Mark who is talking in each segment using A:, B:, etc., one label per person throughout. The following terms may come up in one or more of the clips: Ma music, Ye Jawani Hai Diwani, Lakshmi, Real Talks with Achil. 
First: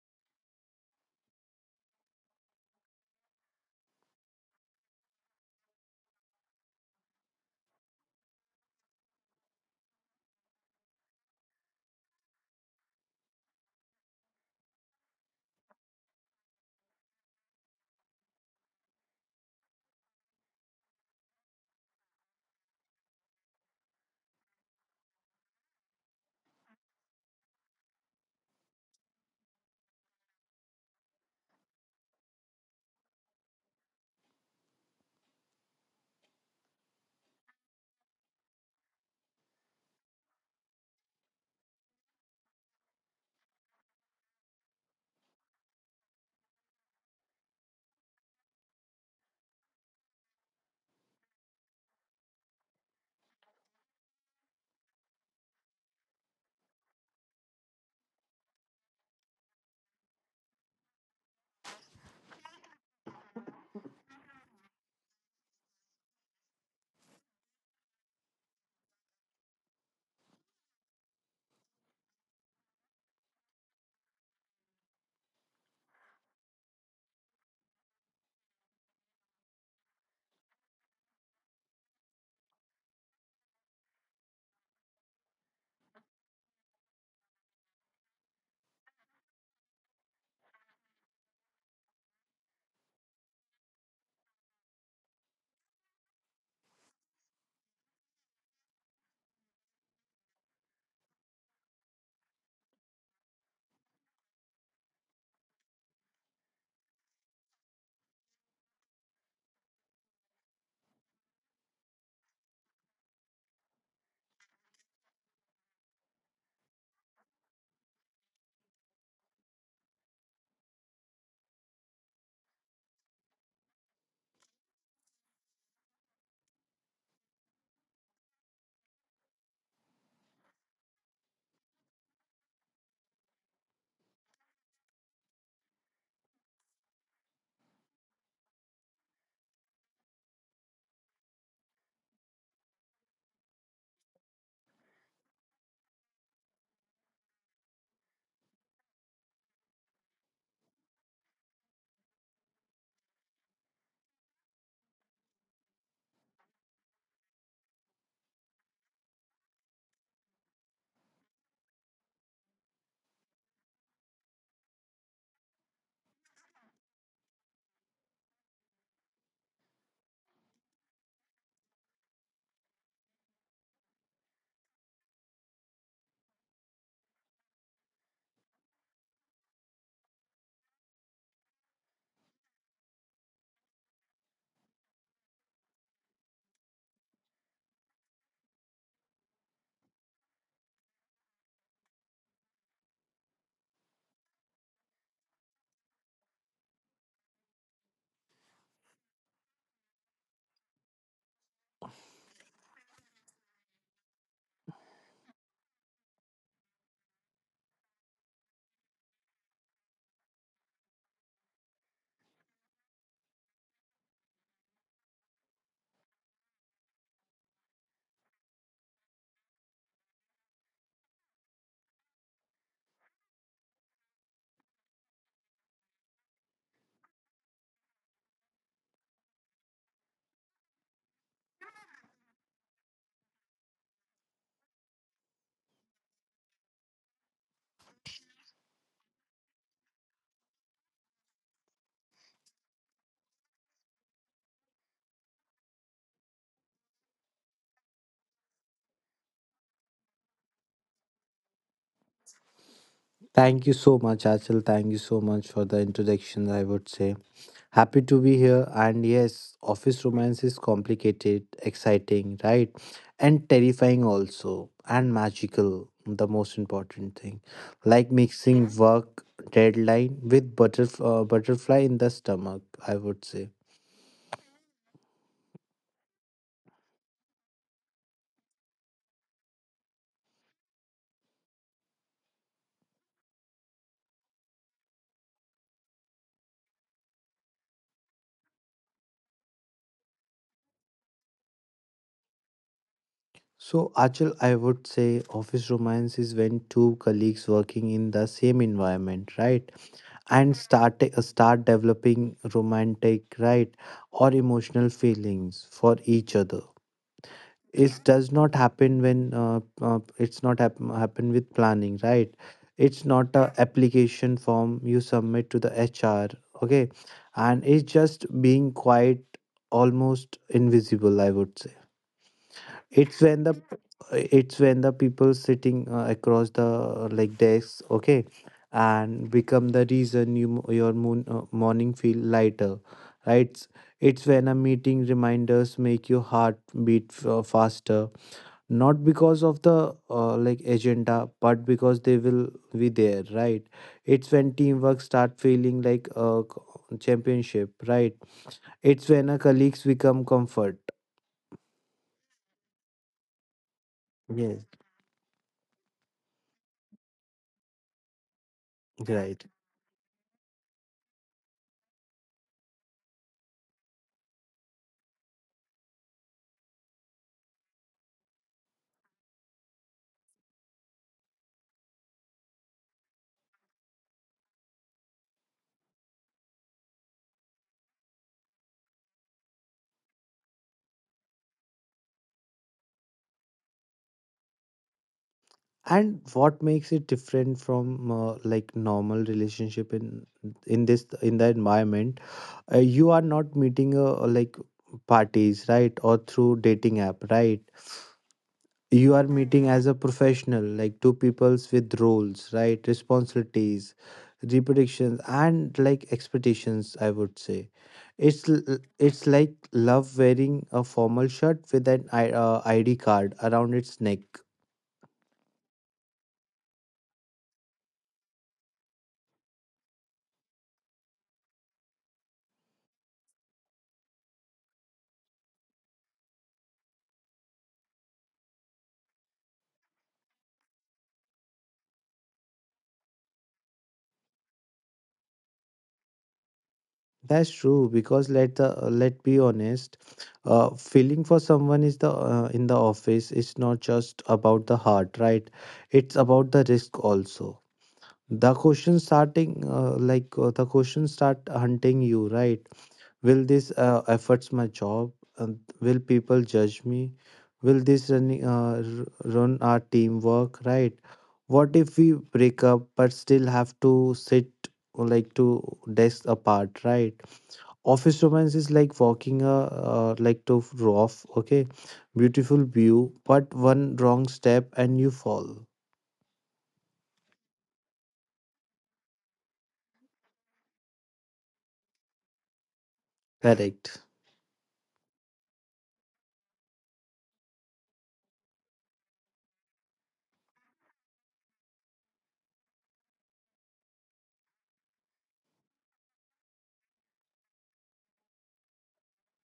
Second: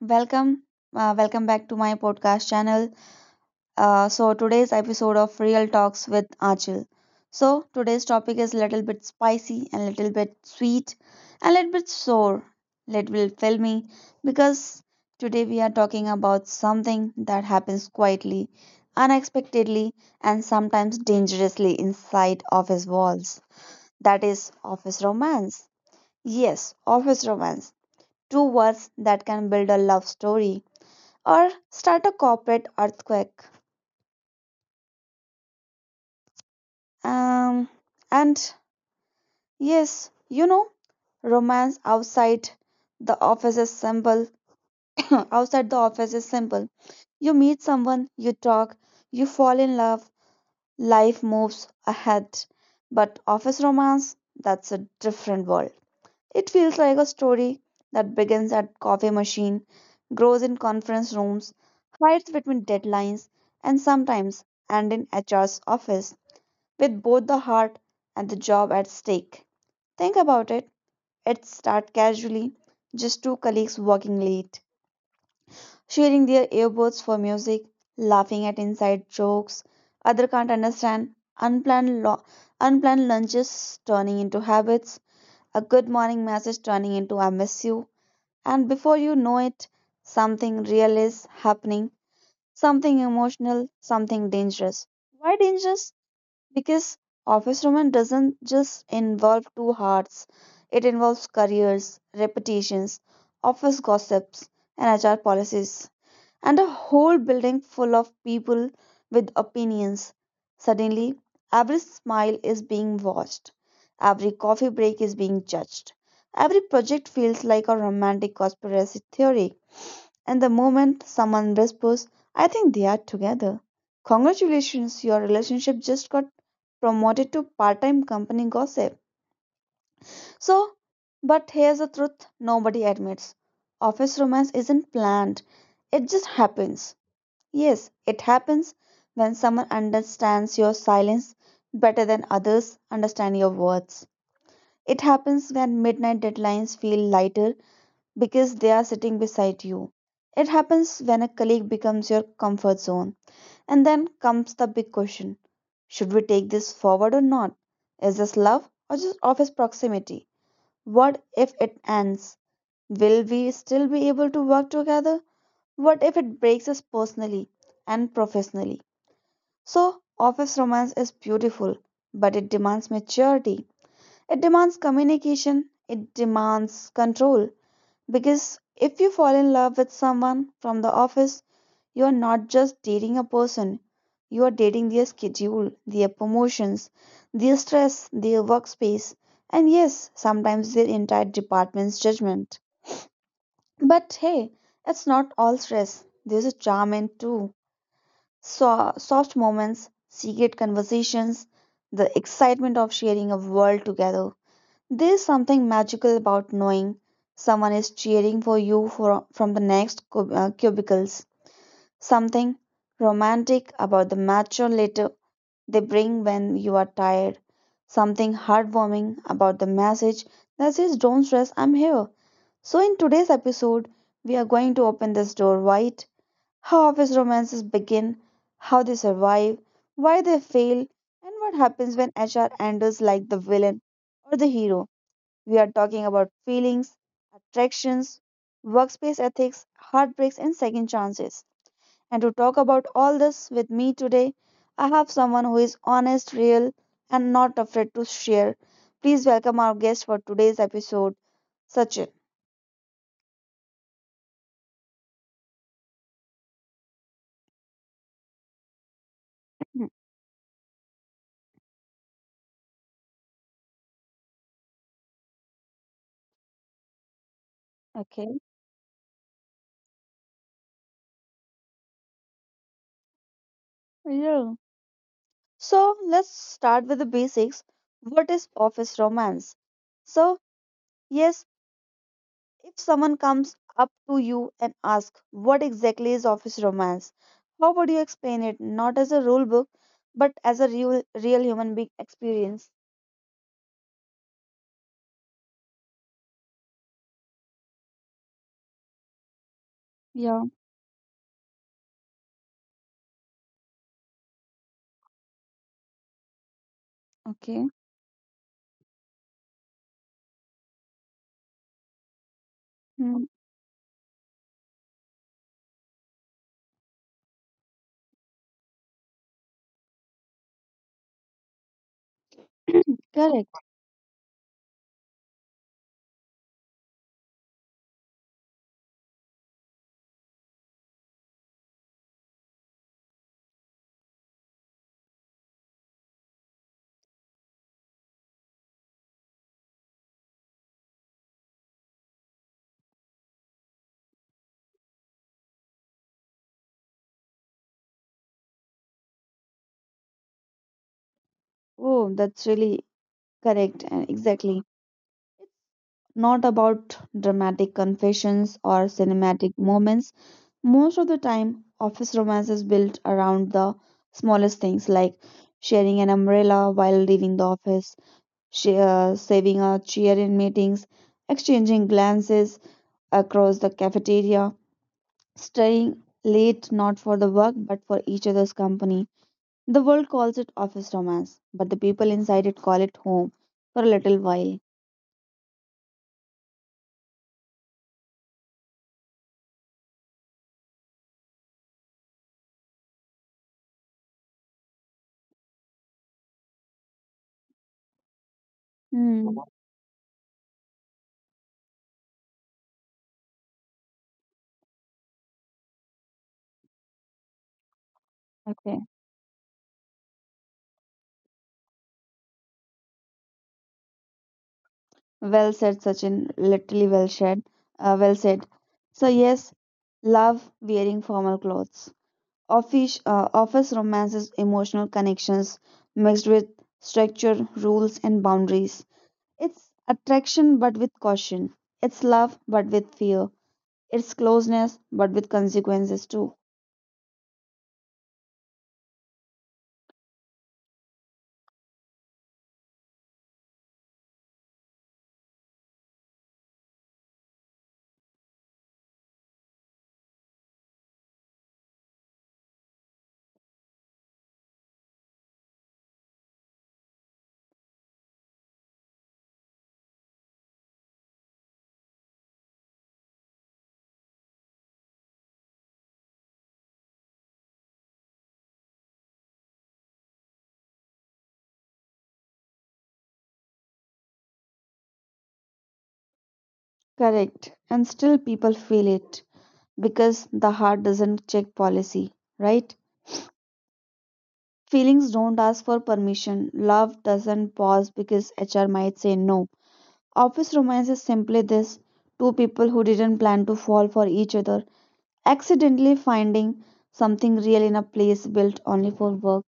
A: welcome. Welcome back to my podcast channel. So today's episode of Real Talks with Achil. So today's topic is a little bit spicy and a little bit sweet and a little bit sore, little bit filmy because today we are talking about something that happens quietly, unexpectedly, and sometimes dangerously inside office walls. That is office romance. Yes, office romance two words that can build a love story or start a corporate earthquake. Um, and yes, you know, romance outside the office is simple. Outside the office is simple. You meet someone, you talk, you fall in love, life moves ahead. But office romance, that's a different world. It feels like a story that begins at coffee machine, grows in conference rooms, hides between deadlines, and sometimes end in HR's office with both the heart and the job at stake. Think about it. It starts casually, just two colleagues working late, sharing their earbuds for music, laughing at inside jokes other can't understand, unplanned lo- unplanned lunches turning into habits, a good morning message turning into I miss you, and before you know it, something real is happening, something emotional, something dangerous. Why dangerous? Because office romance doesn't just involve two hearts, it involves careers, reputations, office gossips, and HR policies and a whole building full of people with opinions. Suddenly, every smile is being watched, every coffee break is being judged, every project feels like a romantic conspiracy theory. And the moment someone whispers, I think they are together, congratulations, your relationship just got promoted to part time company gossip. So, but here's the truth nobody admits office romance isn't planned, it just happens. Yes, it happens when someone understands your silence better than others understand your words. It happens when midnight deadlines feel lighter because they are sitting beside you. It happens when a colleague becomes your comfort zone. And then comes the big question should we take this forward or not? Is this love or just office proximity? What if it ends? Will we still be able to work together? What if it breaks us personally and professionally? So, office romance is beautiful, but it demands maturity. It demands communication. It demands control. Because if you fall in love with someone from the office, you are not just dating a person, you are dating their schedule, their promotions, their stress, their workspace, and yes, sometimes their entire department's judgment. But hey, it's not all stress, there's a charm in too. So, soft moments, secret conversations, the excitement of sharing a world together. There's something magical about knowing someone is cheering for you for, from the next cubicles. Something romantic about the mature letter they bring when you are tired. Something heartwarming about the message that says, Don't stress, I'm here. So, in today's episode, we are going to open this door wide how office romances begin, how they survive, why they fail, and what happens when HR enters like the villain or the hero. We are talking about feelings, attractions, workspace ethics, heartbreaks, and second chances. And to talk about all this with me today, I have someone who is honest, real, and not afraid to share. Please welcome our guest for today's episode, Sachin.
B: Thank you so much, Achal. Thank you so much for the introduction, I would say. Happy to be here. And yes,
A: Hmm.
B: office romance is complicated, exciting, right? And terrifying also, and magical, the most important thing. Like
A: Okay.
B: mixing work deadline with butterfly in the stomach, I would say.
A: Yeah. So let's start with the basics. What is office romance? So, yes, if someone comes up to you and asks, What exactly is office romance? How would you explain it? Not as a rule book, but as a real, real human being experience.
B: So, Achal, I would say office romance is when two colleagues working in the same environment, right?
A: Yeah,
B: And start developing romantic, right, or emotional feelings for each other.
A: okay.
B: It does not happen when it's not happen with planning, right. It's
A: Hmm.
B: not a application form you submit to the HR. Okay. And it's just being quite almost invisible, I would say. It's when the,
A: Correct.
B: it's when the people sitting across the like desks, okay, and become the reason your morning feel lighter, right. It's when a meeting reminders make your heart beat faster, not because of the like agenda, but because they will be there, right. It's when teamwork start feeling like a championship, right. It's when a colleagues become comfort.
A: Oh, that's really correct. And
B: Yes,
A: Exactly. Not about dramatic confessions or
B: right.
A: cinematic moments. Most of the time, office romance is built around the smallest things like sharing an umbrella while leaving the office, saving a chair in meetings, exchanging glances across the cafeteria, staying late not for the work but for each other's company. The world calls it office romance, but the people inside it call it home for a little while.
B: And what makes it different from like normal relationship in this in the environment? You are not meeting like parties, right, or through dating app, right. You are
A: Hmm.
B: meeting as a professional, like two peoples with roles, right, responsibilities, reproductions and like expectations, I would say. It's it's like love wearing a formal shirt with an id card around its neck.
A: Well said, Sachin. Literally well said. Well said. So yes, love wearing formal clothes. Office romances emotional connections mixed with structure, rules, and boundaries. It's attraction but with caution. It's love but with fear. It's closeness but with consequences too.
B: That's true, because let the let be honest, feeling for someone is the in the office is not just about the heart, right? It's about the risk also. The question start hunting you, right? Will this efforts my job? And will people judge me? Will this run our teamwork, right? What if we break up but still have to sit like to desk apart, right? Office romance is like walking a like to rough, okay, beautiful view, but one wrong step and you fall.
A: Correct. And still people feel it because the heart doesn't check policy, right?
B: Correct.
A: Feelings don't ask for permission. Love doesn't pause because HR might say no. Office romance is simply this two people who didn't plan to fall for each other, accidentally finding something real in a place built only for work.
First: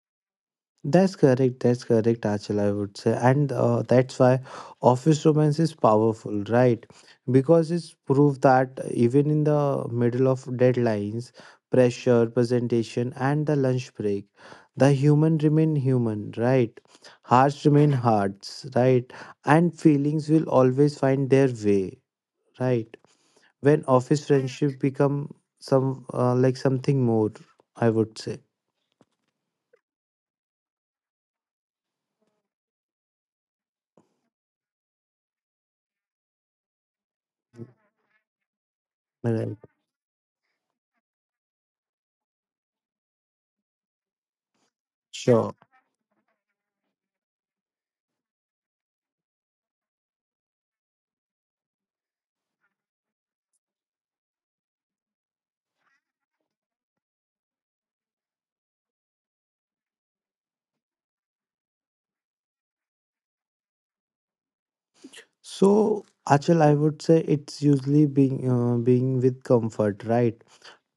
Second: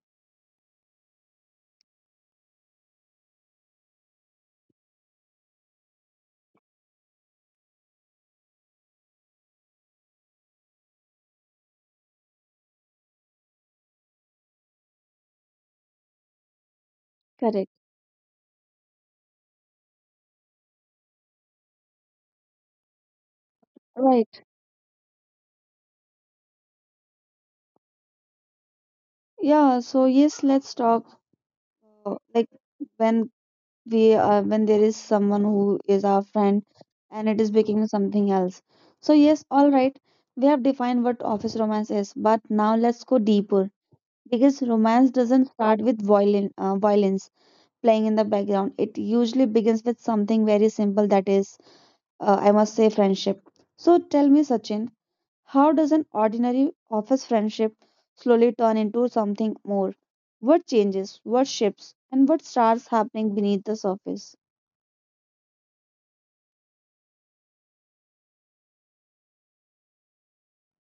B: That's correct. That's correct, Achal, I would say. And that's why office romance is powerful, right? Because it's proof that even in the middle of deadlines, pressure, presentation, and the lunch break, the human remain human, right? Hearts
A: Correct.
B: remain hearts, right? And feelings will always find their way, right? When office
A: Right.
B: friendship become some like something more, I would say.
A: Yeah, so yes, let's talk like when we when there is someone who is our friend and it is becoming something else. So yes,
B: Right.
A: all right, we have defined what office romance is, but now let's go deeper. Because romance doesn't
B: Sure.
A: start with violence playing in the background. It usually begins with something very simple that is, I must say, friendship. So tell me, Sachin, how does an ordinary office friendship slowly turn into something more? What changes, what shifts, and what starts happening beneath the surface?
B: So, Achal, I would say it's usually being with comfort, right?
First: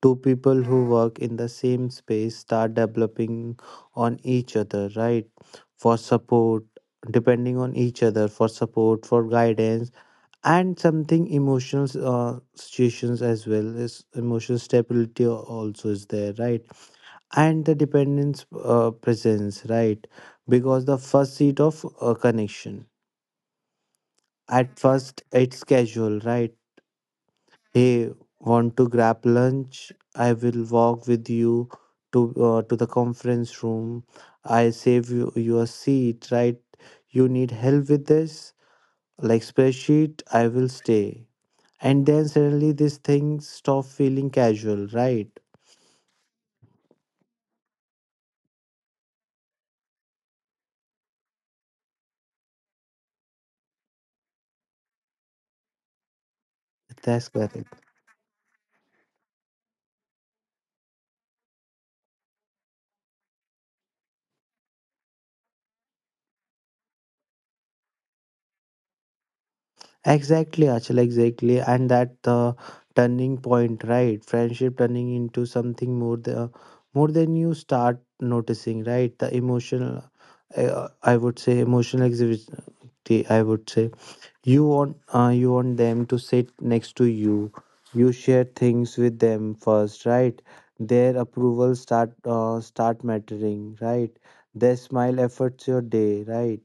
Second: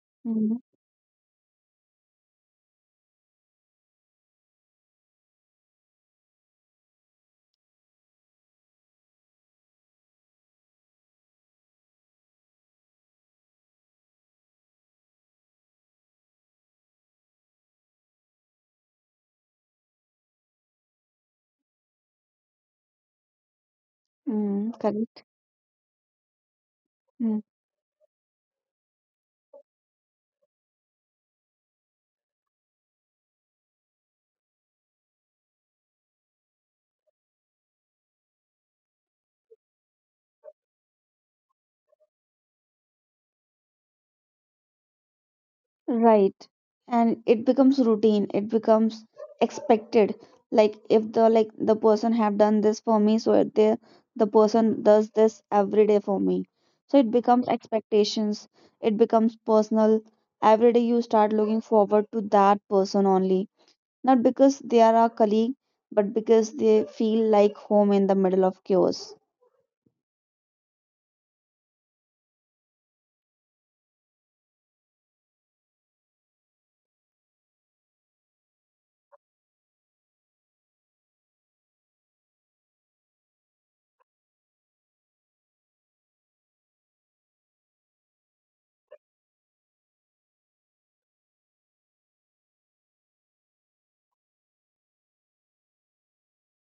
B: Two
A: Mm-hmm.
B: people who work in the same space start developing on each other, right? For support, depending on each other for support, for guidance, and something emotional situations as well as emotional stability also is there, right? And the dependence presence, right? Because the first seat of connection.
A: Mm,
B: At first,
A: correct.
B: it's casual, right? Hey, want to grab lunch? I will walk with you to, to the conference room. I save you your seat, right? You need help with this? Like spreadsheet, I will stay. And then suddenly this thing stop feeling casual, right?
A: Right. And it becomes routine. It becomes expected. Like if the like the person have done this for me, so it- the person does this every day for me. So it
B: That's
A: becomes
B: correct.
A: expectations. It becomes personal. Every day you start looking forward to that person only. Not because they are our colleague, but because they feel like home in the middle of chaos.
B: Exactly, Achal, exactly. And that the turning point, right? Friendship turning into something more than you start noticing, right? The emotional, I would say, emotional activity. I would say you want them to sit next to you. You share things with them first, right? Their approval start mattering, right? Their smile efforts your day, right?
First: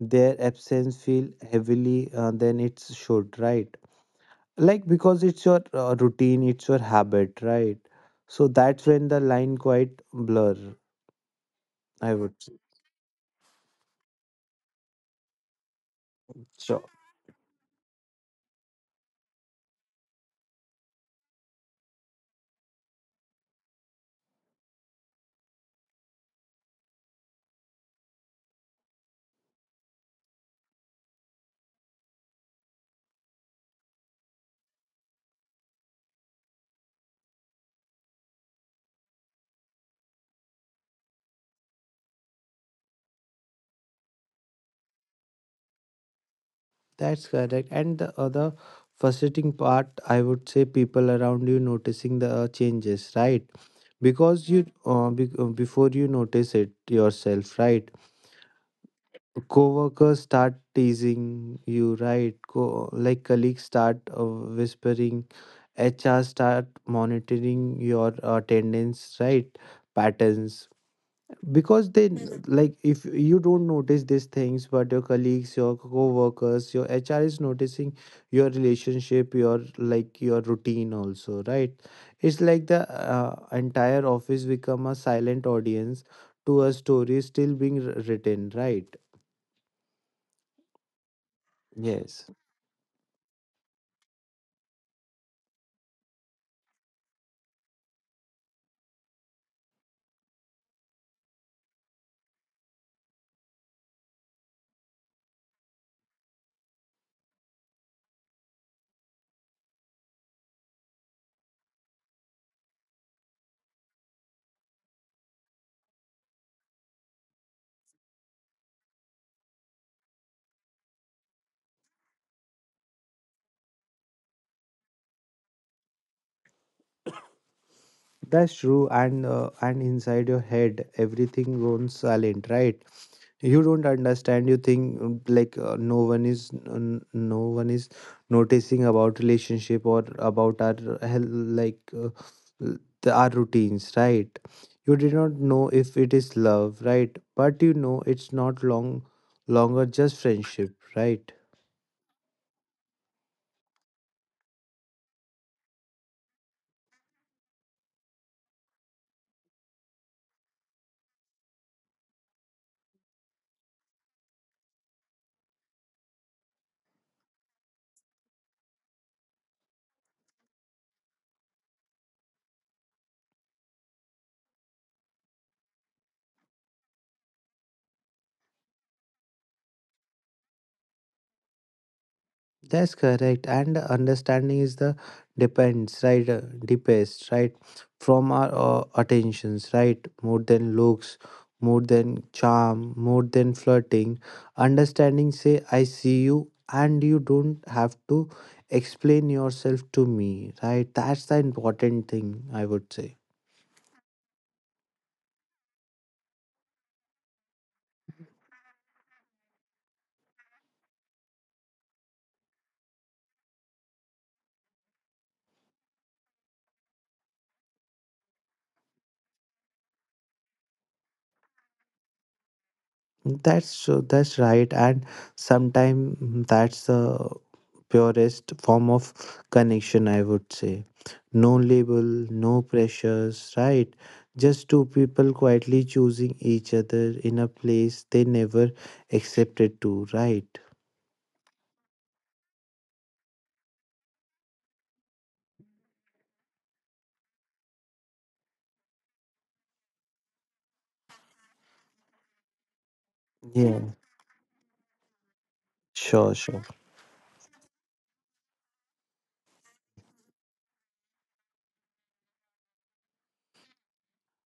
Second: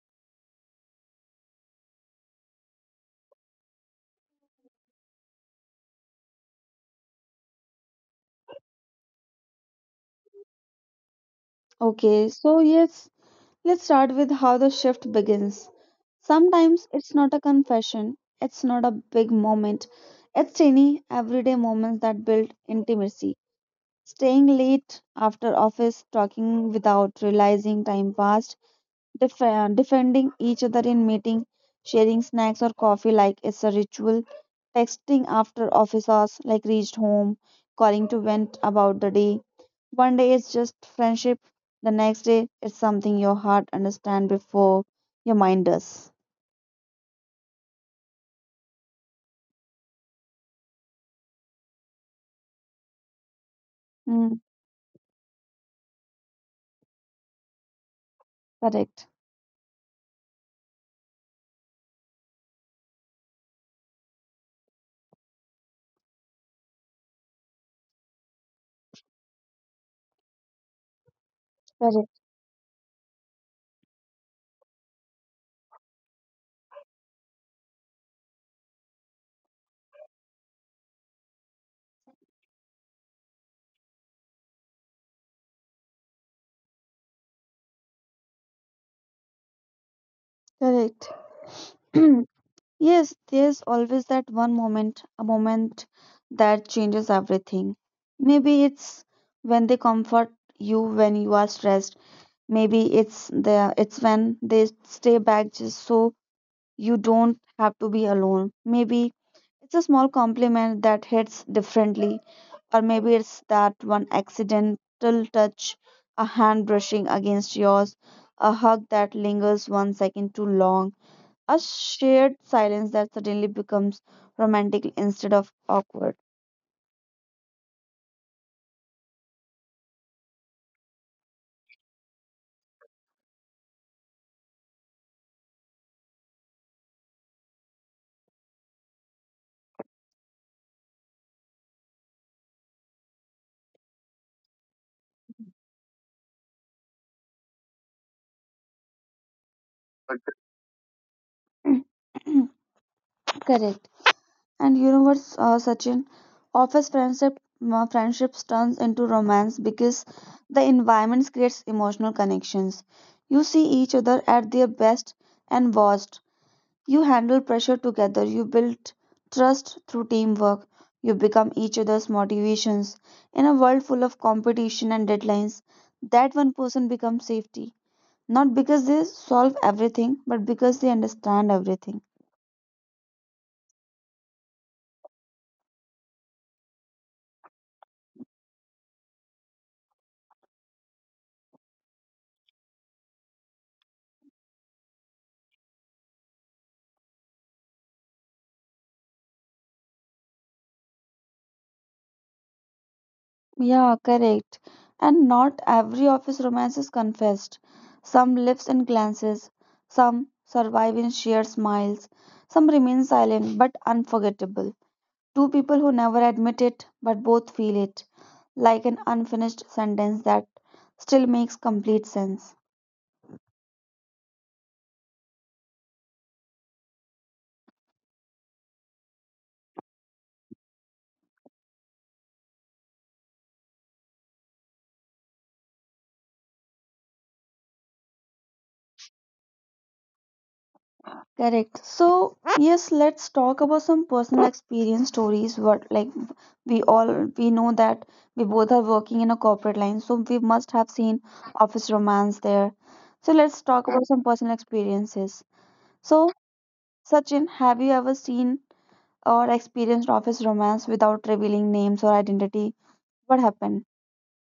B: Their absence feel heavily than it should, right. Like because it's your routine, it's your habit, right. So that's when the line quite blur, I
A: Okay,
B: would say.
A: so yes, let's start with how the shift begins.
B: So
A: Sometimes it's not a confession, it's not a big moment, it's tiny, everyday moments that build intimacy. Staying late after office, talking without realizing time passed, defending each other in meeting, sharing snacks or coffee like it's a ritual, texting after office hours like reached home, calling to vent about the day. One day it's just friendship, the next day it's something your heart understands before your mind does.
B: that's correct, and the other frustrating part, I would say, people around you noticing the changes, right,
A: Mm,
B: because before you notice it yourself, right.
A: correct.
B: Coworkers start teasing you, right? Like colleagues start whispering, HR start monitoring your attendance, right? Patterns, because they,
A: Correct.
B: Mhm, like if you don't notice these things, but your colleagues, your co-workers, your HR is noticing your relationship, your like your routine also, right? It's like the, uh, entire office become a silent audience to a story still being written, right?
A: Correct.
B: Yes.
A: Yes, there's always that one moment, a moment that changes everything. Maybe it's when they comfort you when you are stressed. Maybe it's when they stay back just so you don't have to be alone. Maybe it's a small compliment that hits differently, or maybe it's that one accidental touch, a hand brushing against yours, a hug that lingers one second too long a shared silence that suddenly becomes romantic instead of awkward.
B: That's true, and inside your head, everything goes silent, right? You don't understand. You think no one is no one is noticing about relationship or about our health, like uh, our routines, right? You did not know if it is love, right? But you know it's not long longer just friendship, right?
A: Correct. And you know what, Sachin? Office friendships turns into romance because the environment creates emotional connections. You see each other at their best and worst. You handle pressure together. You build trust through teamwork. You become each other's motivations. In a world full of competition and deadlines, that one person becomes safety. Not because they solve everything, but because they understand everything.
B: That's correct. And the understanding is the depends, right? Depends, right? From our attentions, right? More than looks, more than charm, more than flirting. Understanding say, I see you, and you don't have to explain yourself to me, right? That's the important thing, I would say.
A: Yeah, correct. And not every office romance is confessed. Some lives in glances, some survive in shared smiles, some remain silent but unforgettable. Two people who never admit it but both feel it, like an unfinished sentence that still makes complete sense.
B: That's right, and sometimes that's the purest form of connection. I would say, no label, no pressures, right? Just two people quietly choosing each other in a place they never accepted to, right?
A: Correct. So, yes, let's talk about some personal experience stories. What like we all we know that we both are working in a corporate line, so we must have seen office romance there. So let's
B: Yeah,
A: talk about some personal experiences. So,
B: sure.
A: Sachin, have you ever seen or experienced office romance without revealing names or identity? What happened?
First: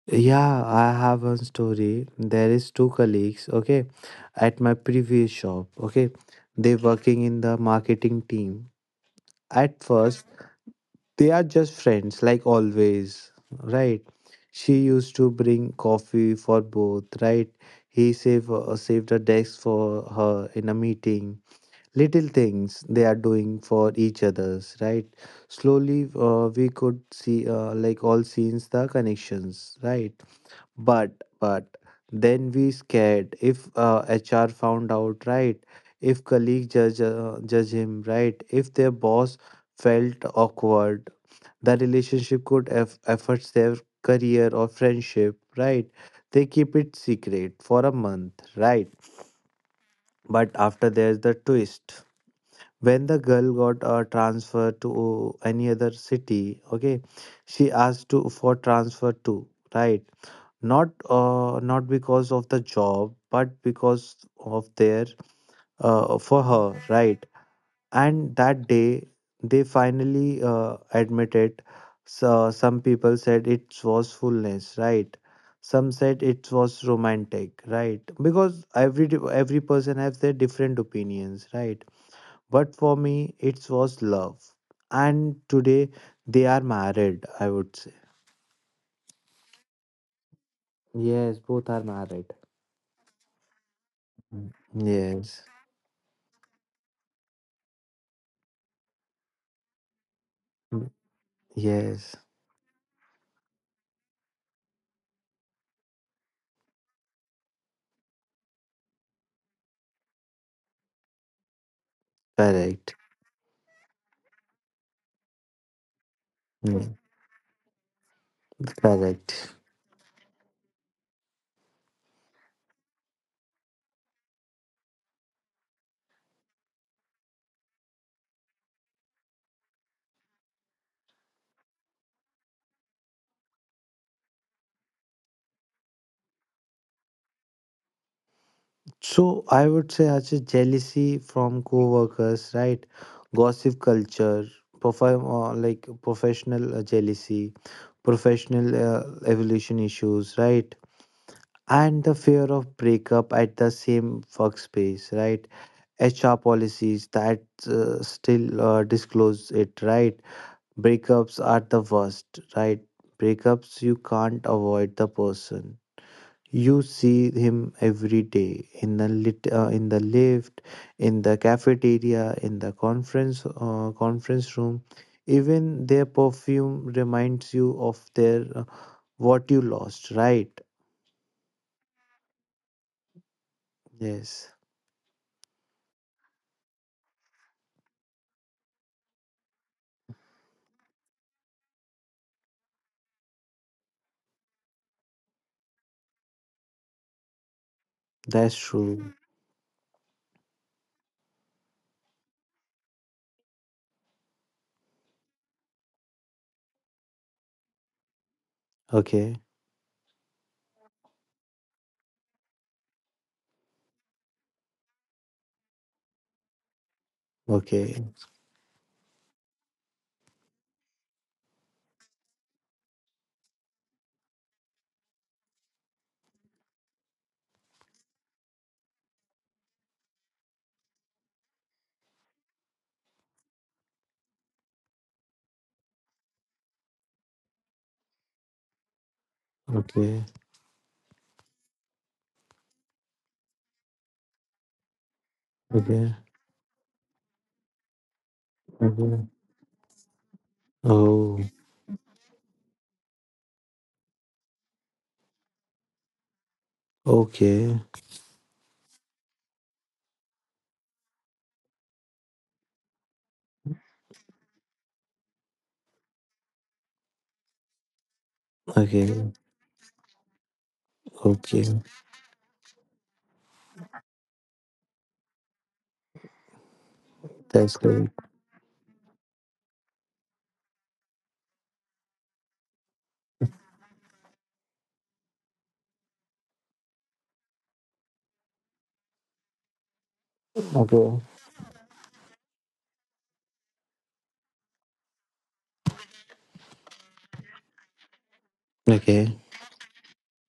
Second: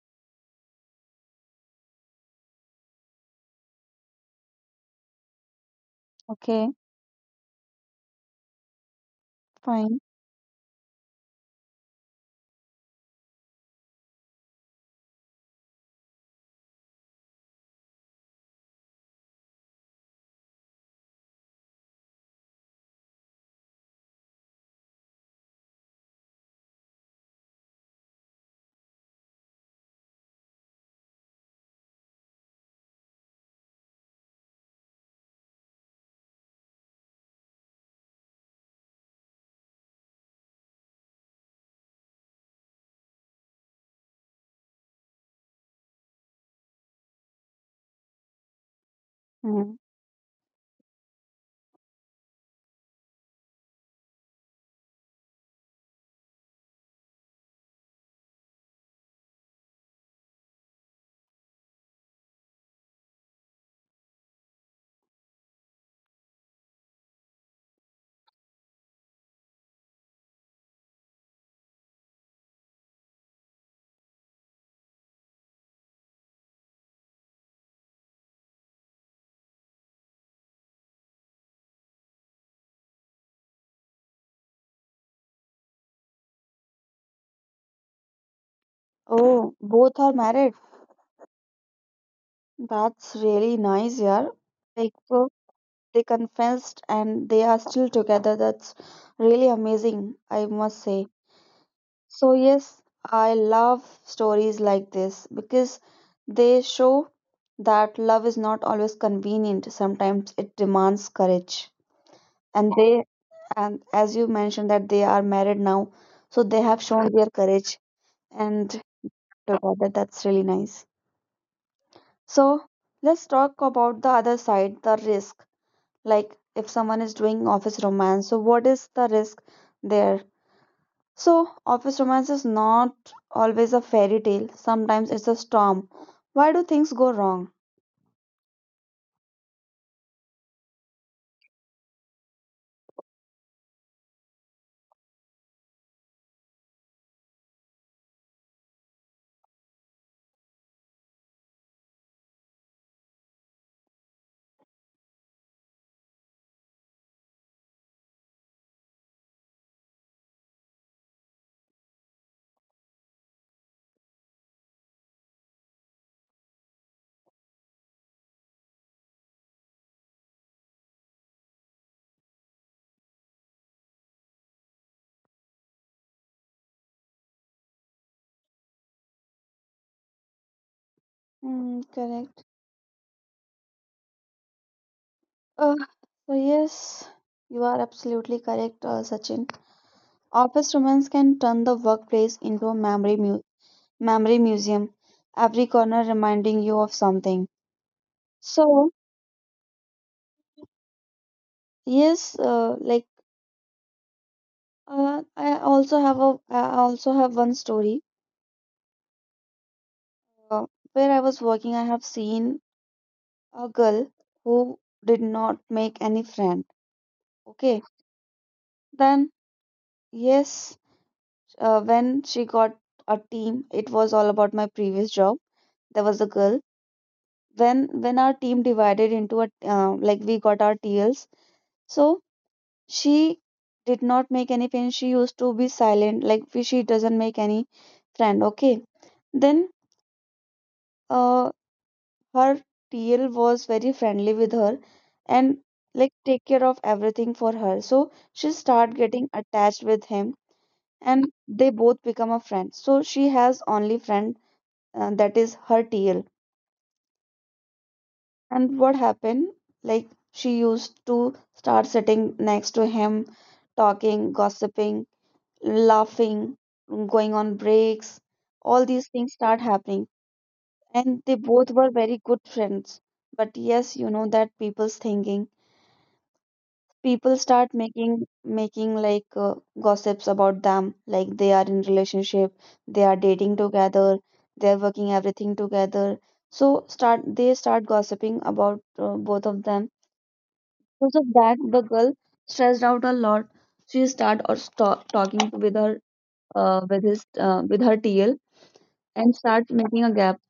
B: Yeah, I have one story. There is two colleagues, okay, at my previous shop, okay.
A: Okay,
B: They working in the marketing team. At
A: fine.
B: first, they are just friends, like always, right? She used to bring coffee for both, right? He saved a desk for her in a meeting. Little things they are doing for each others, right? Slowly, we could see, like all scenes, the connections, right? But, but then we scared if HR found out, right? If colleague judge judge him, right? If their boss felt awkward, the relationship could affect their career or friendship, right? They keep it secret for a month, right?
A: Mhm.
B: But after there's the twist. When the girl got a transfer to any other city, okay, she asked to for transfer too, right? Not not because of the job, but because of their, for her, right? And that day they finally admit it. So some people said it was fullness, right. Some said it was romantic, right, because every person has their different opinions, right. But for me it was love. And today they are married, I would say.
A: Oh, both are married.
B: Yes, both are married.
A: That's really nice, yeah.
B: Mm.
A: Like, so
B: Yes.
A: they confessed and they are still together. That's really amazing, I must
B: Mm,
A: say.
B: yes.
A: So, yes, I love stories like this because they show that love is not always convenient. Sometimes it demands courage. And
B: Correct.
A: they, and as you mentioned, that they are married now, so they have
B: Mm,
A: shown their courage and
B: correct.
A: together. That's really nice. So let's talk about the other side, the risk. Like if someone is doing office romance, so what is the risk there? So office romance is not always a fairy tale. Sometimes it's a storm. Why do things go wrong?
B: So I would say Ashish, jealousy from co-workers, right? Gossip culture, perform like professional jealousy, professional evolution issues, right? And the fear of breakup at the same workspace, right? HR policies that still disclose it, right? Breakups are the worst, right? Breakups you can't avoid the person, you see him every day in the in the lift, in the cafeteria, in the conference room. Even their perfume reminds you of their, what you lost, right?
A: Mm, correct.
B: Yes,
A: Uh, so yes, you are absolutely correct, Sachin. Office romance can turn the workplace into a memory museum. Every corner reminding you of something.
B: that's
A: So
B: true.
A: yes, I also have one story
B: Okay,
A: uh, where I was working. I have seen a girl who did not make any friend. Okay,
B: okay,
A: then yes, when she got a team, it was all about my previous job. There was a girl. When our team divided into a like we got our TLs, so she did not make any friend. She used to be silent, like she doesn't make any friend. Okay, then.
B: okay,
A: Uh, Her TL was very friendly with her and like
B: okay,
A: take care of everything for her. So she start getting
B: okay.
A: attached with him and
B: Oh,
A: they both become a friend. So she has only friend, that is her TL.
B: okay,
A: And what happened? Like she used to start sitting next to him, talking, gossiping, laughing, going on breaks. All these
B: okay,
A: things start happening. And they
B: okay.
A: both were very good friends. But yes, you know that people's thinking, people start
B: That's great.
A: making like gossips about them, like they are in relationship, they are dating together, they are working everything together, so start they start gossiping about both of them. Because
B: Okay,
A: of that, the girl stressed out a lot. She start or stop talking with her, with her TL, and
B: okay.
A: start making a gap.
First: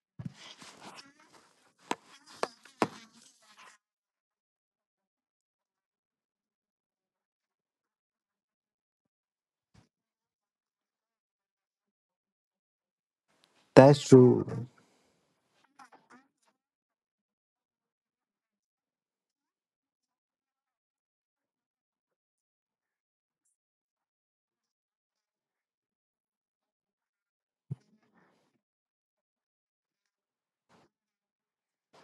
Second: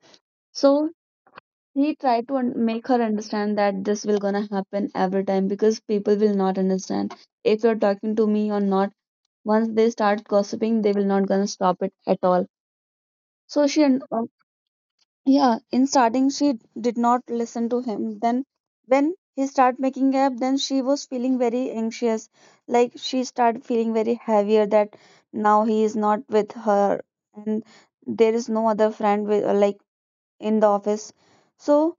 A: So he tried to make her understand that this will gonna happen every time because people will not understand if you're talking to me or not. Once they start gossiping, they will not gonna stop it at all. So she
B: That's
A: and
B: true.
A: yeah, in starting she did not listen to him. Then when he started making up, then she was feeling very anxious, like she started feeling very heavier that now he is not with her, and there is no other friend with, like in the office. So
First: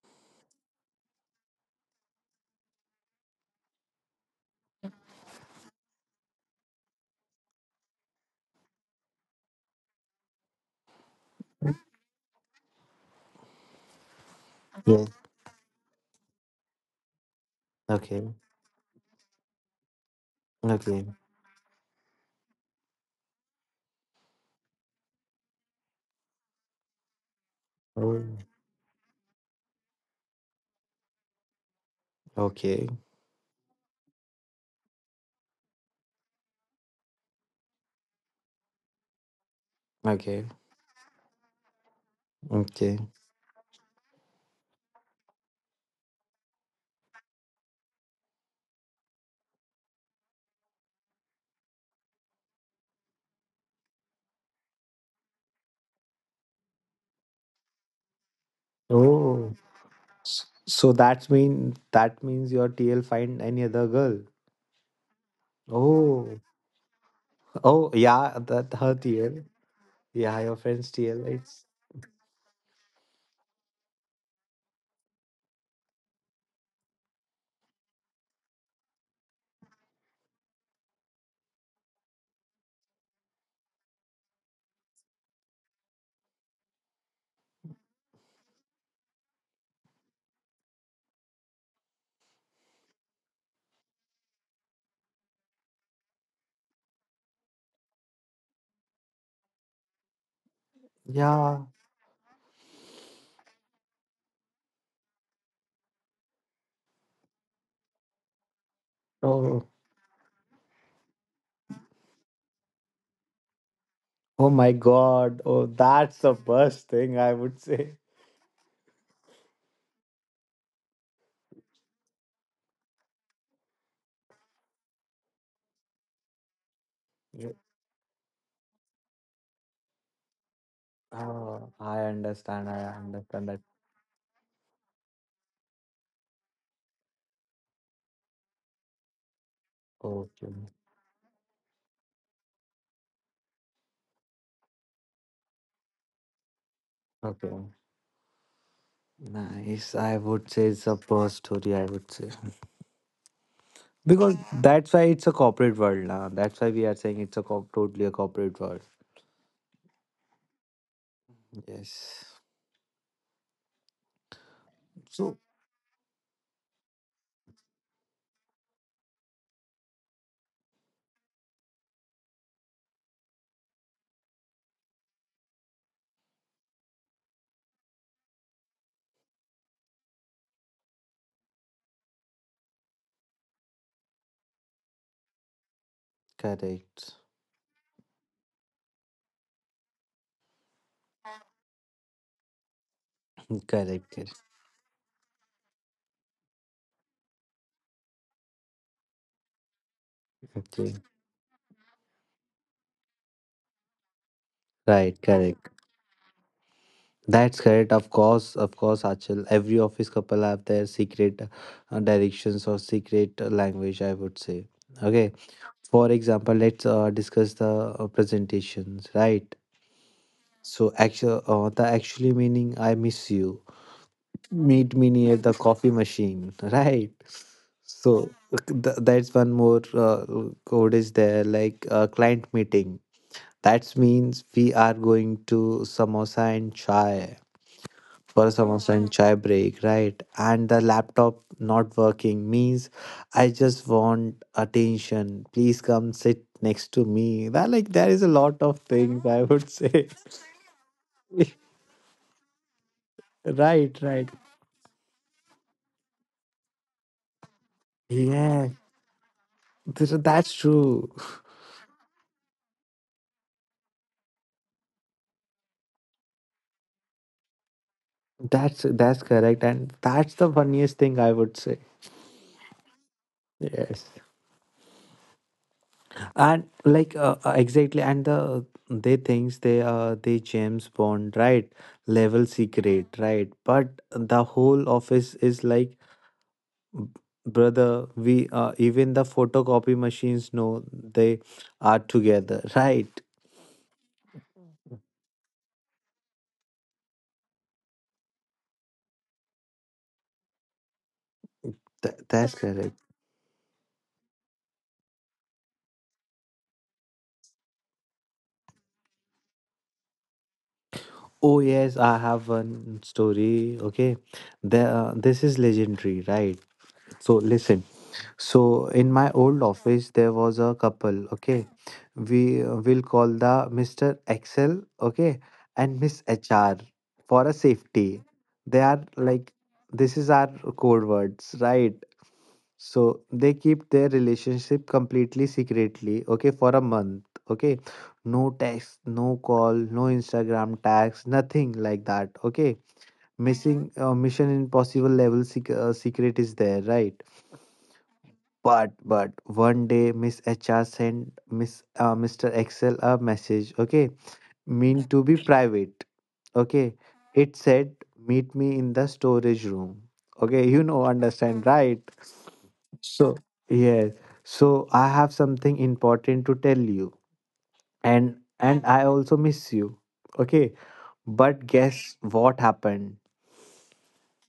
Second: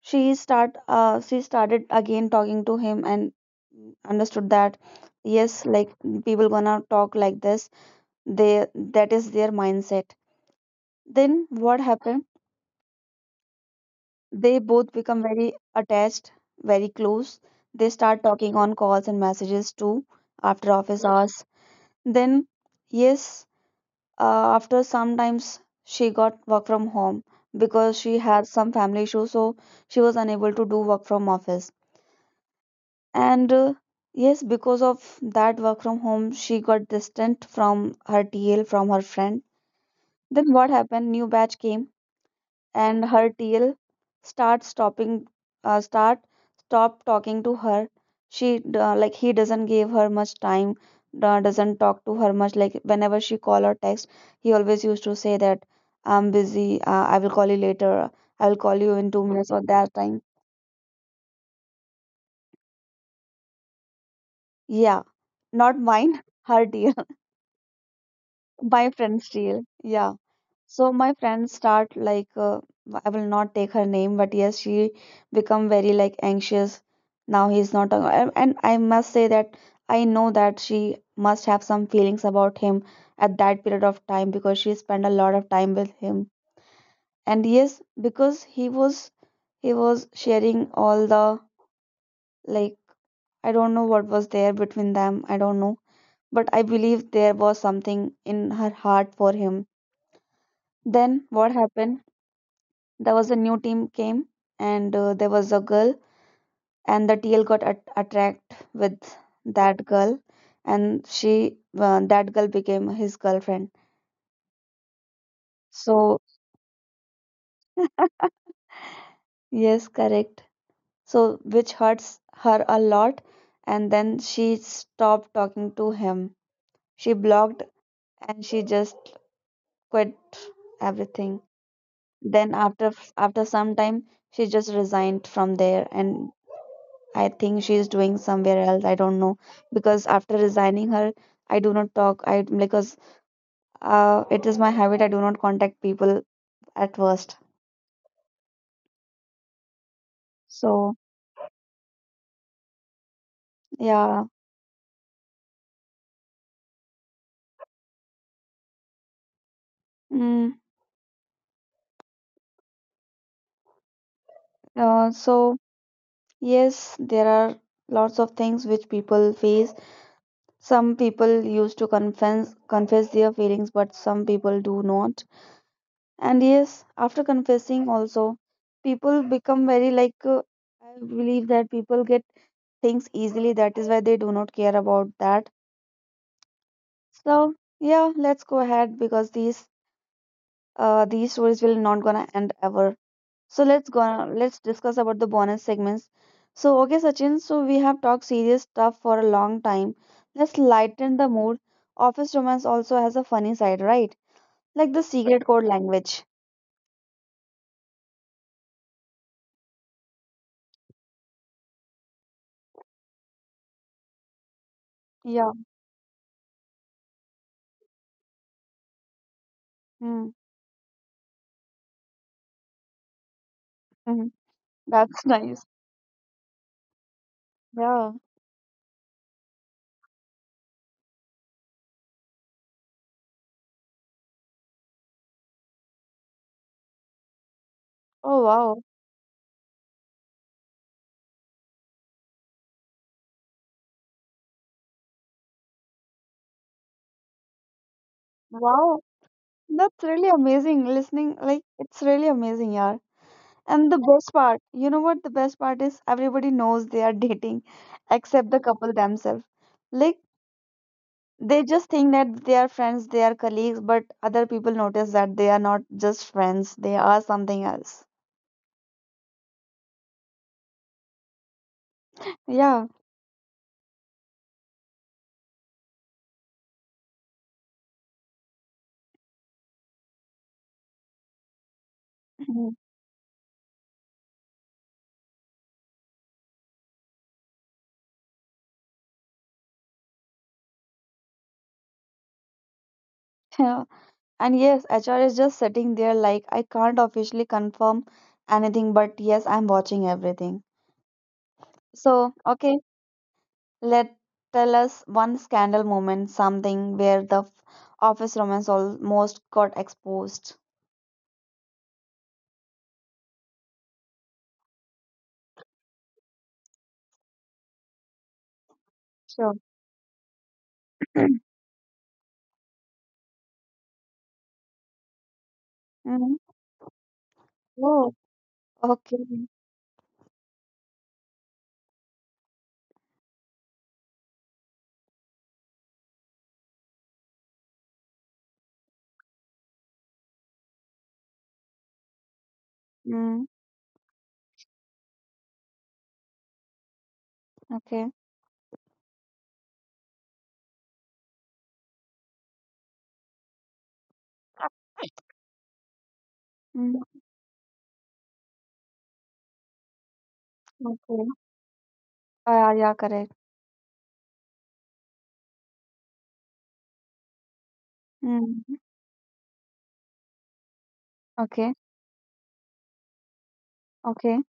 A: she started again talking to him and understood that yes, like people gonna talk like this, they, that is their mindset. Then what happened, they both
B: Yes.
A: become very attached, very close. They start
B: Okay.
A: talking on calls and messages too, after office
B: Okay.
A: hours. Then yes, after sometimes she got work from home because she
B: Oh.
A: had some family issues, so she was unable to do work from office.
B: Okay.
A: And yes, because of that work from home, she got distant from her TL, from her friend.
B: Okay.
A: Then what happened, new batch came,
B: Okay.
A: and her tail start stopping start stop talking to her. Like he doesn't give her much time, doesn't talk to her much. Like whenever she call or text, he always used to say that I'm busy, I will call you later, I will call you in 2 minutes,
B: Oh.
A: or that time.
B: So that mean that means your TL find any other girl.
A: Yeah, not mine.
B: Oh.
A: Her deal.
B: Oh yeah, that
A: My
B: her
A: friend's
B: TL.
A: deal, yeah.
B: Yeah, your friend's
A: So my
B: TL.
A: friend
B: It's
A: start like I will not take her name, but yes, she become very like anxious now he's not. And I must say that I know that she must have some feelings about him at that period of time because she spent a lot of time with him. And yes, because he was sharing all the, like, I don't know what was there between them. I don't know, but I believe there was something in her heart for him. Then what
B: yeah.
A: happened? There was a new team came, and there was a girl, and the TL got attract with
B: Oh.
A: that girl, and she that girl became his girlfriend.
B: Oh my God. Oh, that's
A: So
B: the worst thing I would say.
A: yes, correct. So which hurts her a lot, and then she stopped talking to him. She
B: Yeah.
A: blocked, and she just quit everything.
B: Oh, I
A: Then
B: understand. I
A: after
B: understand that.
A: some time, she just resigned from there, and I think she's doing somewhere else. I don't know, because after
B: Okay.
A: resigning her, I do not talk. I, because it is my habit, I do not contact people at first.
B: Okay. Nice. I would say it's a
A: So
B: first story, I would say.
A: yeah,
B: Because that's why it's a corporate world now. That's why we are saying it's a totally a corporate world.
A: mm,
B: Yes. So
A: so yes, there are lots of things which people face. Some people used to confess their feelings, but some people do not. And yes, after confessing also, people become very like I believe that people get things easily. That is why they do not care about that.
B: correct.
A: So yeah, let's go ahead because these stories will not gonna end ever. So
B: Correct, correct.
A: let's discuss about the bonus segments. So okay, Sachin. So we have talked serious stuff for a long time. Let's
B: Okay.
A: lighten the mood. Office romance also has a funny side, right? Like the
B: Right.
A: secret code
B: Correct.
A: language.
B: That's correct. Of course. Of course, Achal. Every office couple have their secret directions or secret language. I would say. Okay.
A: Yeah.
B: For example, let's discuss the presentations. Right.
A: Hmm.
B: So actual the actually meaning I miss you.
A: Hmm.
B: Meet me
A: That's
B: near the
A: nice.
B: coffee machine. Right.
A: Yeah.
B: So that's one more code is there, like client meeting. That means we are going to samosa and chai
A: Oh
B: for a
A: wow.
B: samosa and chai break, right? And the laptop not working means I just want attention. Please come sit next to me. That like there is a lot of
A: Wow.
B: things I would
A: That's
B: say.
A: really amazing. Listening, like it's really amazing, yeah. And
B: Right,
A: the
B: right.
A: best part, you know what? The best part is everybody knows they are dating except the
B: Yeah,
A: couple themselves.
B: so
A: Like,
B: that's true.
A: they just think that they are friends, they are colleagues, but other people notice that they are not just friends, they are something else.
B: That's correct, and that's the funniest thing I would say.
A: Yeah.
B: Yes, and like exactly, and the they thinks they James Bond, right, level
A: Mhm.
B: secret, right, but the whole office is like, "B- Brother. We even the photocopy machines know they are together." Right.
A: Yeah. And yes, HR is just sitting there like, I can't officially confirm anything, but yes, I'm watching everything. So,
B: That's
A: okay,
B: correct.
A: let tell us one scandal moment, something where the office romance almost got exposed.
B: Oh yes, I have one story. Okay, the this is legendary, right. So listen, so in my
A: Sure.
B: old office there was a couple. Okay, we will call the Mr. Excel, okay, and Miss
A: Mm.
B: HR for a
A: Oh,
B: safety. They are
A: okay.
B: like, this is our code words, right? So they keep their relationship completely secretly, okay, for a month, okay. No text, no call, no Instagram tags, nothing like that, okay.
A: Mm.
B: Missing Mission Impossible level secret is there, right?
A: Okay.
B: But one day Miss HR sent Miss Mr. Excel a message, okay, mean to be private. Okay.
A: Mm.
B: It said, meet me in the storage room. Okay. You know,
A: Okay.
B: understand, right?
A: Yeah, yeah, correct.
B: So, yes. So, I have something important to tell you. And,
A: Mm.
B: and I also miss you. Okay. But
A: Okay.
B: guess what happened?
A: Okay.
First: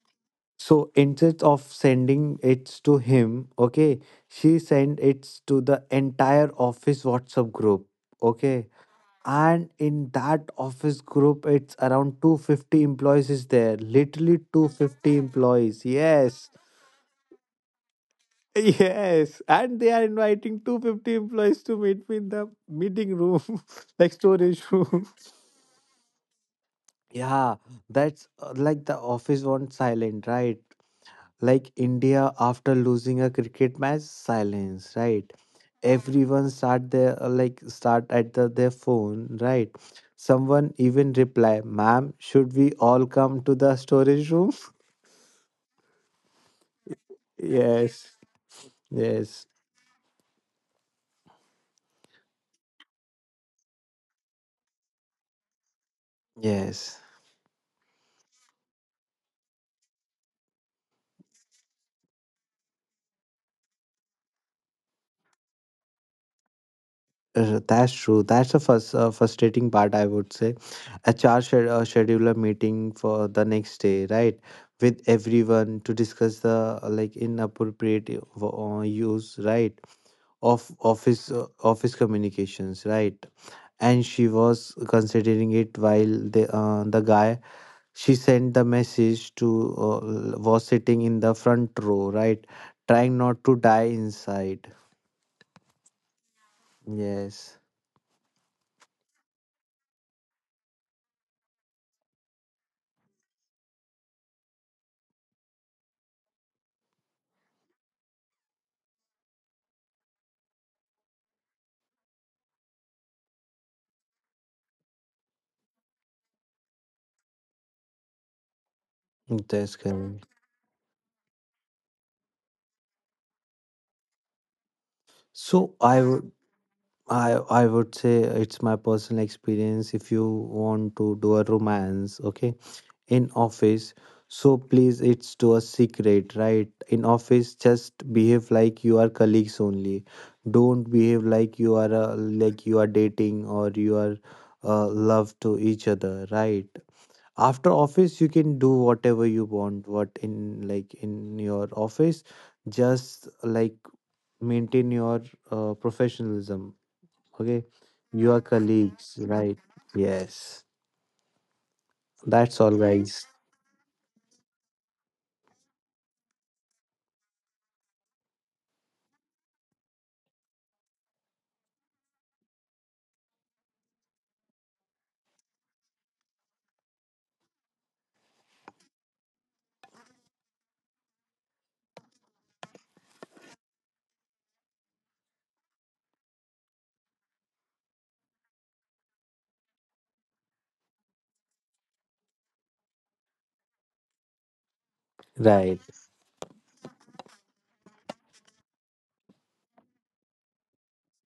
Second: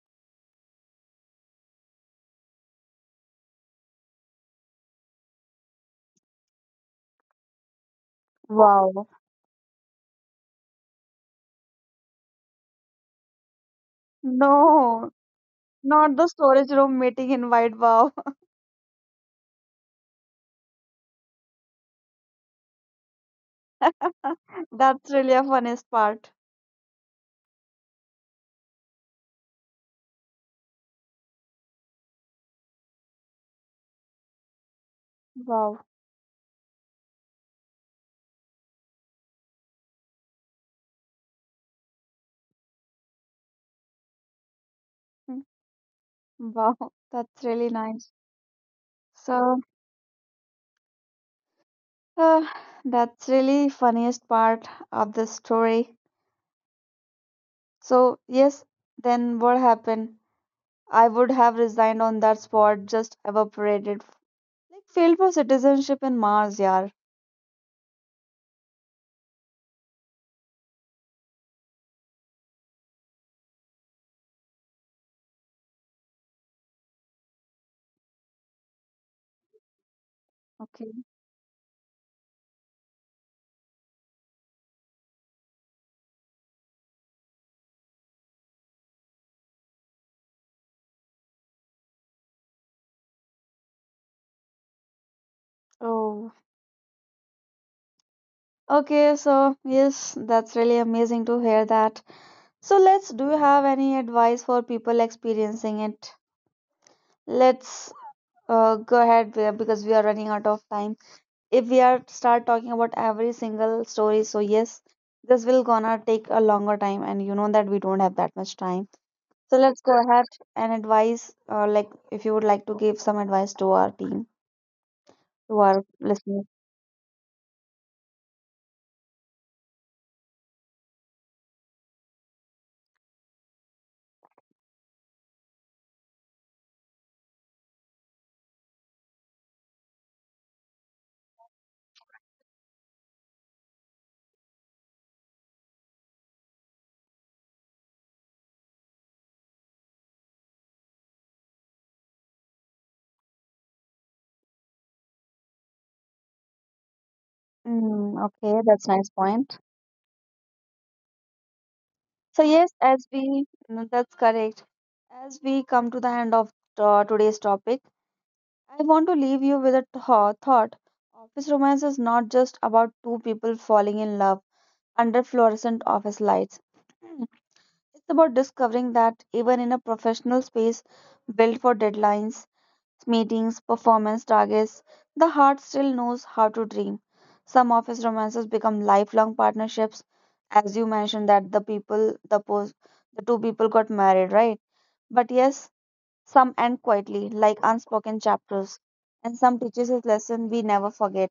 B: So, instead of sending it to him, okay, she sent it to the entire office WhatsApp group. Okay,
A: Wow.
B: and in that office group it's around 250 employees is there, literally
A: No,
B: 250 employees,
A: not the
B: yes.
A: storage room meeting invite. Wow.
B: Yes, and they are inviting 250 employees to meet me in the meeting room, like storage room.
A: That's really a funniest part.
B: Yeah, that's like the office went silent, right, like india after losing a cricket match silence, right.
A: Wow.
B: Everyone start their, start at the, their phone, right. Someone even reply, ma'am should we all come to the storage room?
A: Mm. Wow. That's really nice.
B: Yes, yes,
A: So, uh, that's really funniest part of the story.
B: yes.
A: So, yes, then what happened? I would have resigned on that spot, just evaporated, like failed for citizenship in Mars, yaar.
B: That's true, that's the first frustrating part, I would say. HR scheduler meeting for the next day, right, with everyone to discuss the like inappropriate use, right, of
A: Okay.
B: office, office communications, right. And she was considering it while the, the guy she sent the message to, uh, was sitting in the front row, right, trying not to die inside.
A: Oh,
B: Yes.
A: okay, so yes, that's really amazing to hear that. So let's, do you have any advice for people experiencing it? Let's go ahead, because we are running out of time. If we are start talking about every single story, so yes, this will gonna take a longer time, and you know that we don't have that much time. So
B: That's
A: let's go
B: correct.
A: ahead and advise, like if you would like to give some advice to our team,
B: So
A: to our listeners.
B: I would say it's my personal experience, if you want to do a romance, okay, in office, so please it's to a secret, right, in office, just behave like you are colleagues only. Don't behave like you are dating or you are love to each other, right. After office you can do whatever you want, what in like in your office just like maintain your professionalism, okay.
A: Mm,
B: You are
A: okay, that's
B: colleagues,
A: nice point.
B: right. Yes,
A: So
B: that's
A: yes,
B: all
A: as
B: guys.
A: we, mm, that's correct. As we come to the end of today's topic, I want to leave you with a thought. Office romance is not just about two people falling in love under fluorescent office lights. It's about discovering that even in a professional space built for deadlines, meetings, performance targets, the heart still knows how to dream. Some office romances become lifelong partnerships, as you mentioned that the people, the two people got married, right? But yes,
B: Right.
A: some end quietly, like unspoken chapters, and some teaches us lesson we never forget.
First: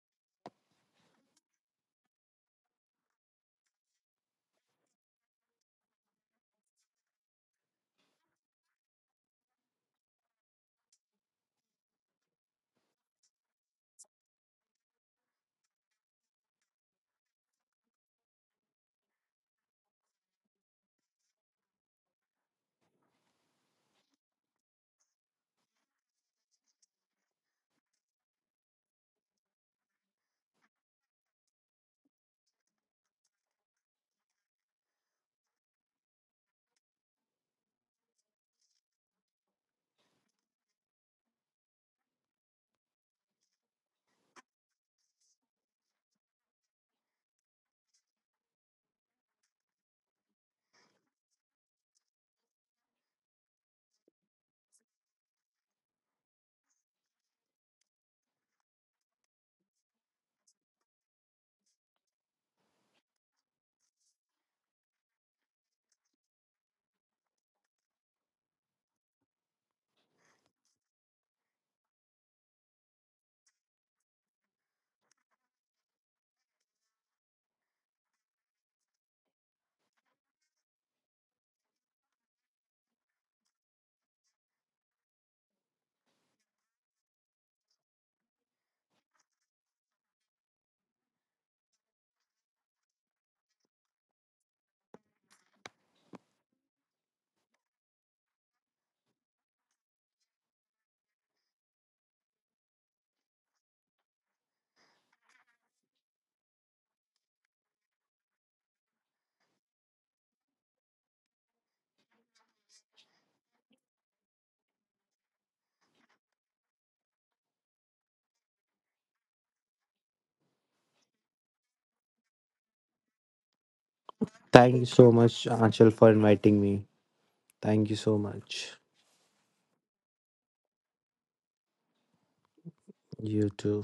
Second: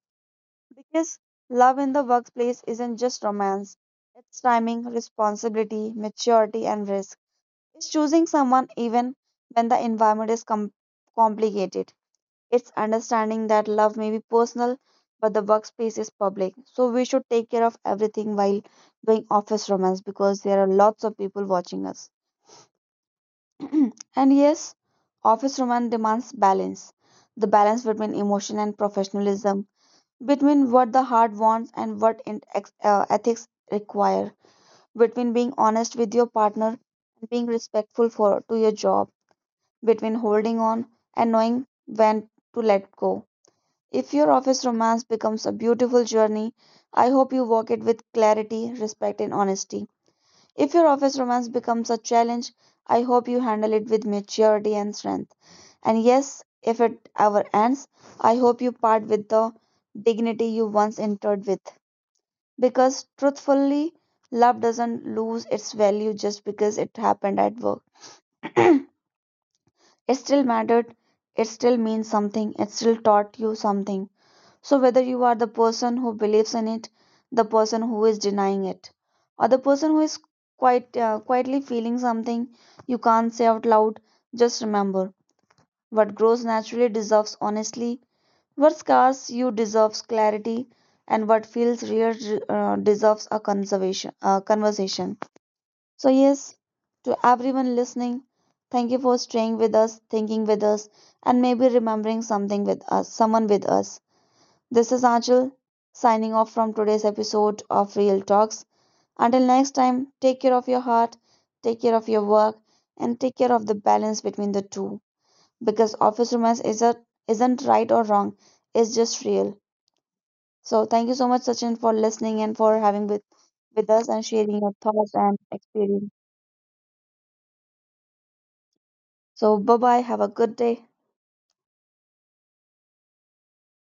A: Because love in the workplace isn't just romance; it's timing, responsibility, maturity, and risk. It's choosing someone even when the environment is complicated. It's understanding that love may be personal, but the workspace is public. So we should take care of everything while doing office romance because there are lots of people watching us. And yes, office romance demands balance, the balance between emotion and professionalism, between what the heart wants and what ethics require, between being honest with your partner and being respectful for to your job, between holding on and knowing when to let go. If your office romance becomes a beautiful journey, I hope you walk it with clarity, respect, and honesty. If your office romance becomes a challenge, I hope you handle it with maturity and strength. And yes, if it ever ends, I hope you part with the dignity you once entered with. Because truthfully, love doesn't lose its value just because it happened at work. It still mattered, it still means something, it still taught you something. So, whether you are the person who believes in it, the person who is denying it, or the person who is quite quietly feeling something you can't say out loud, just remember, what grows naturally deserves honesty, what scars you deserves clarity, and what feels real deserves a conservation conversation. So, yes, to everyone listening, thank you for staying with us, thinking with us, and maybe remembering something with us, someone with us. This is Anjal signing off from today's episode of Real Talks. Until next time, take care of your heart, take care of your work, and take care of the balance between the two. Because office romance is isn't right or wrong, it's just real. So thank you so much, Sachin, for listening and for having with us and sharing
B: Thank
A: your
B: you
A: thoughts
B: so
A: and
B: much, Anshul, for
A: experience.
B: inviting me. Thank you so much.
A: So bye bye, have a good day.
B: You too.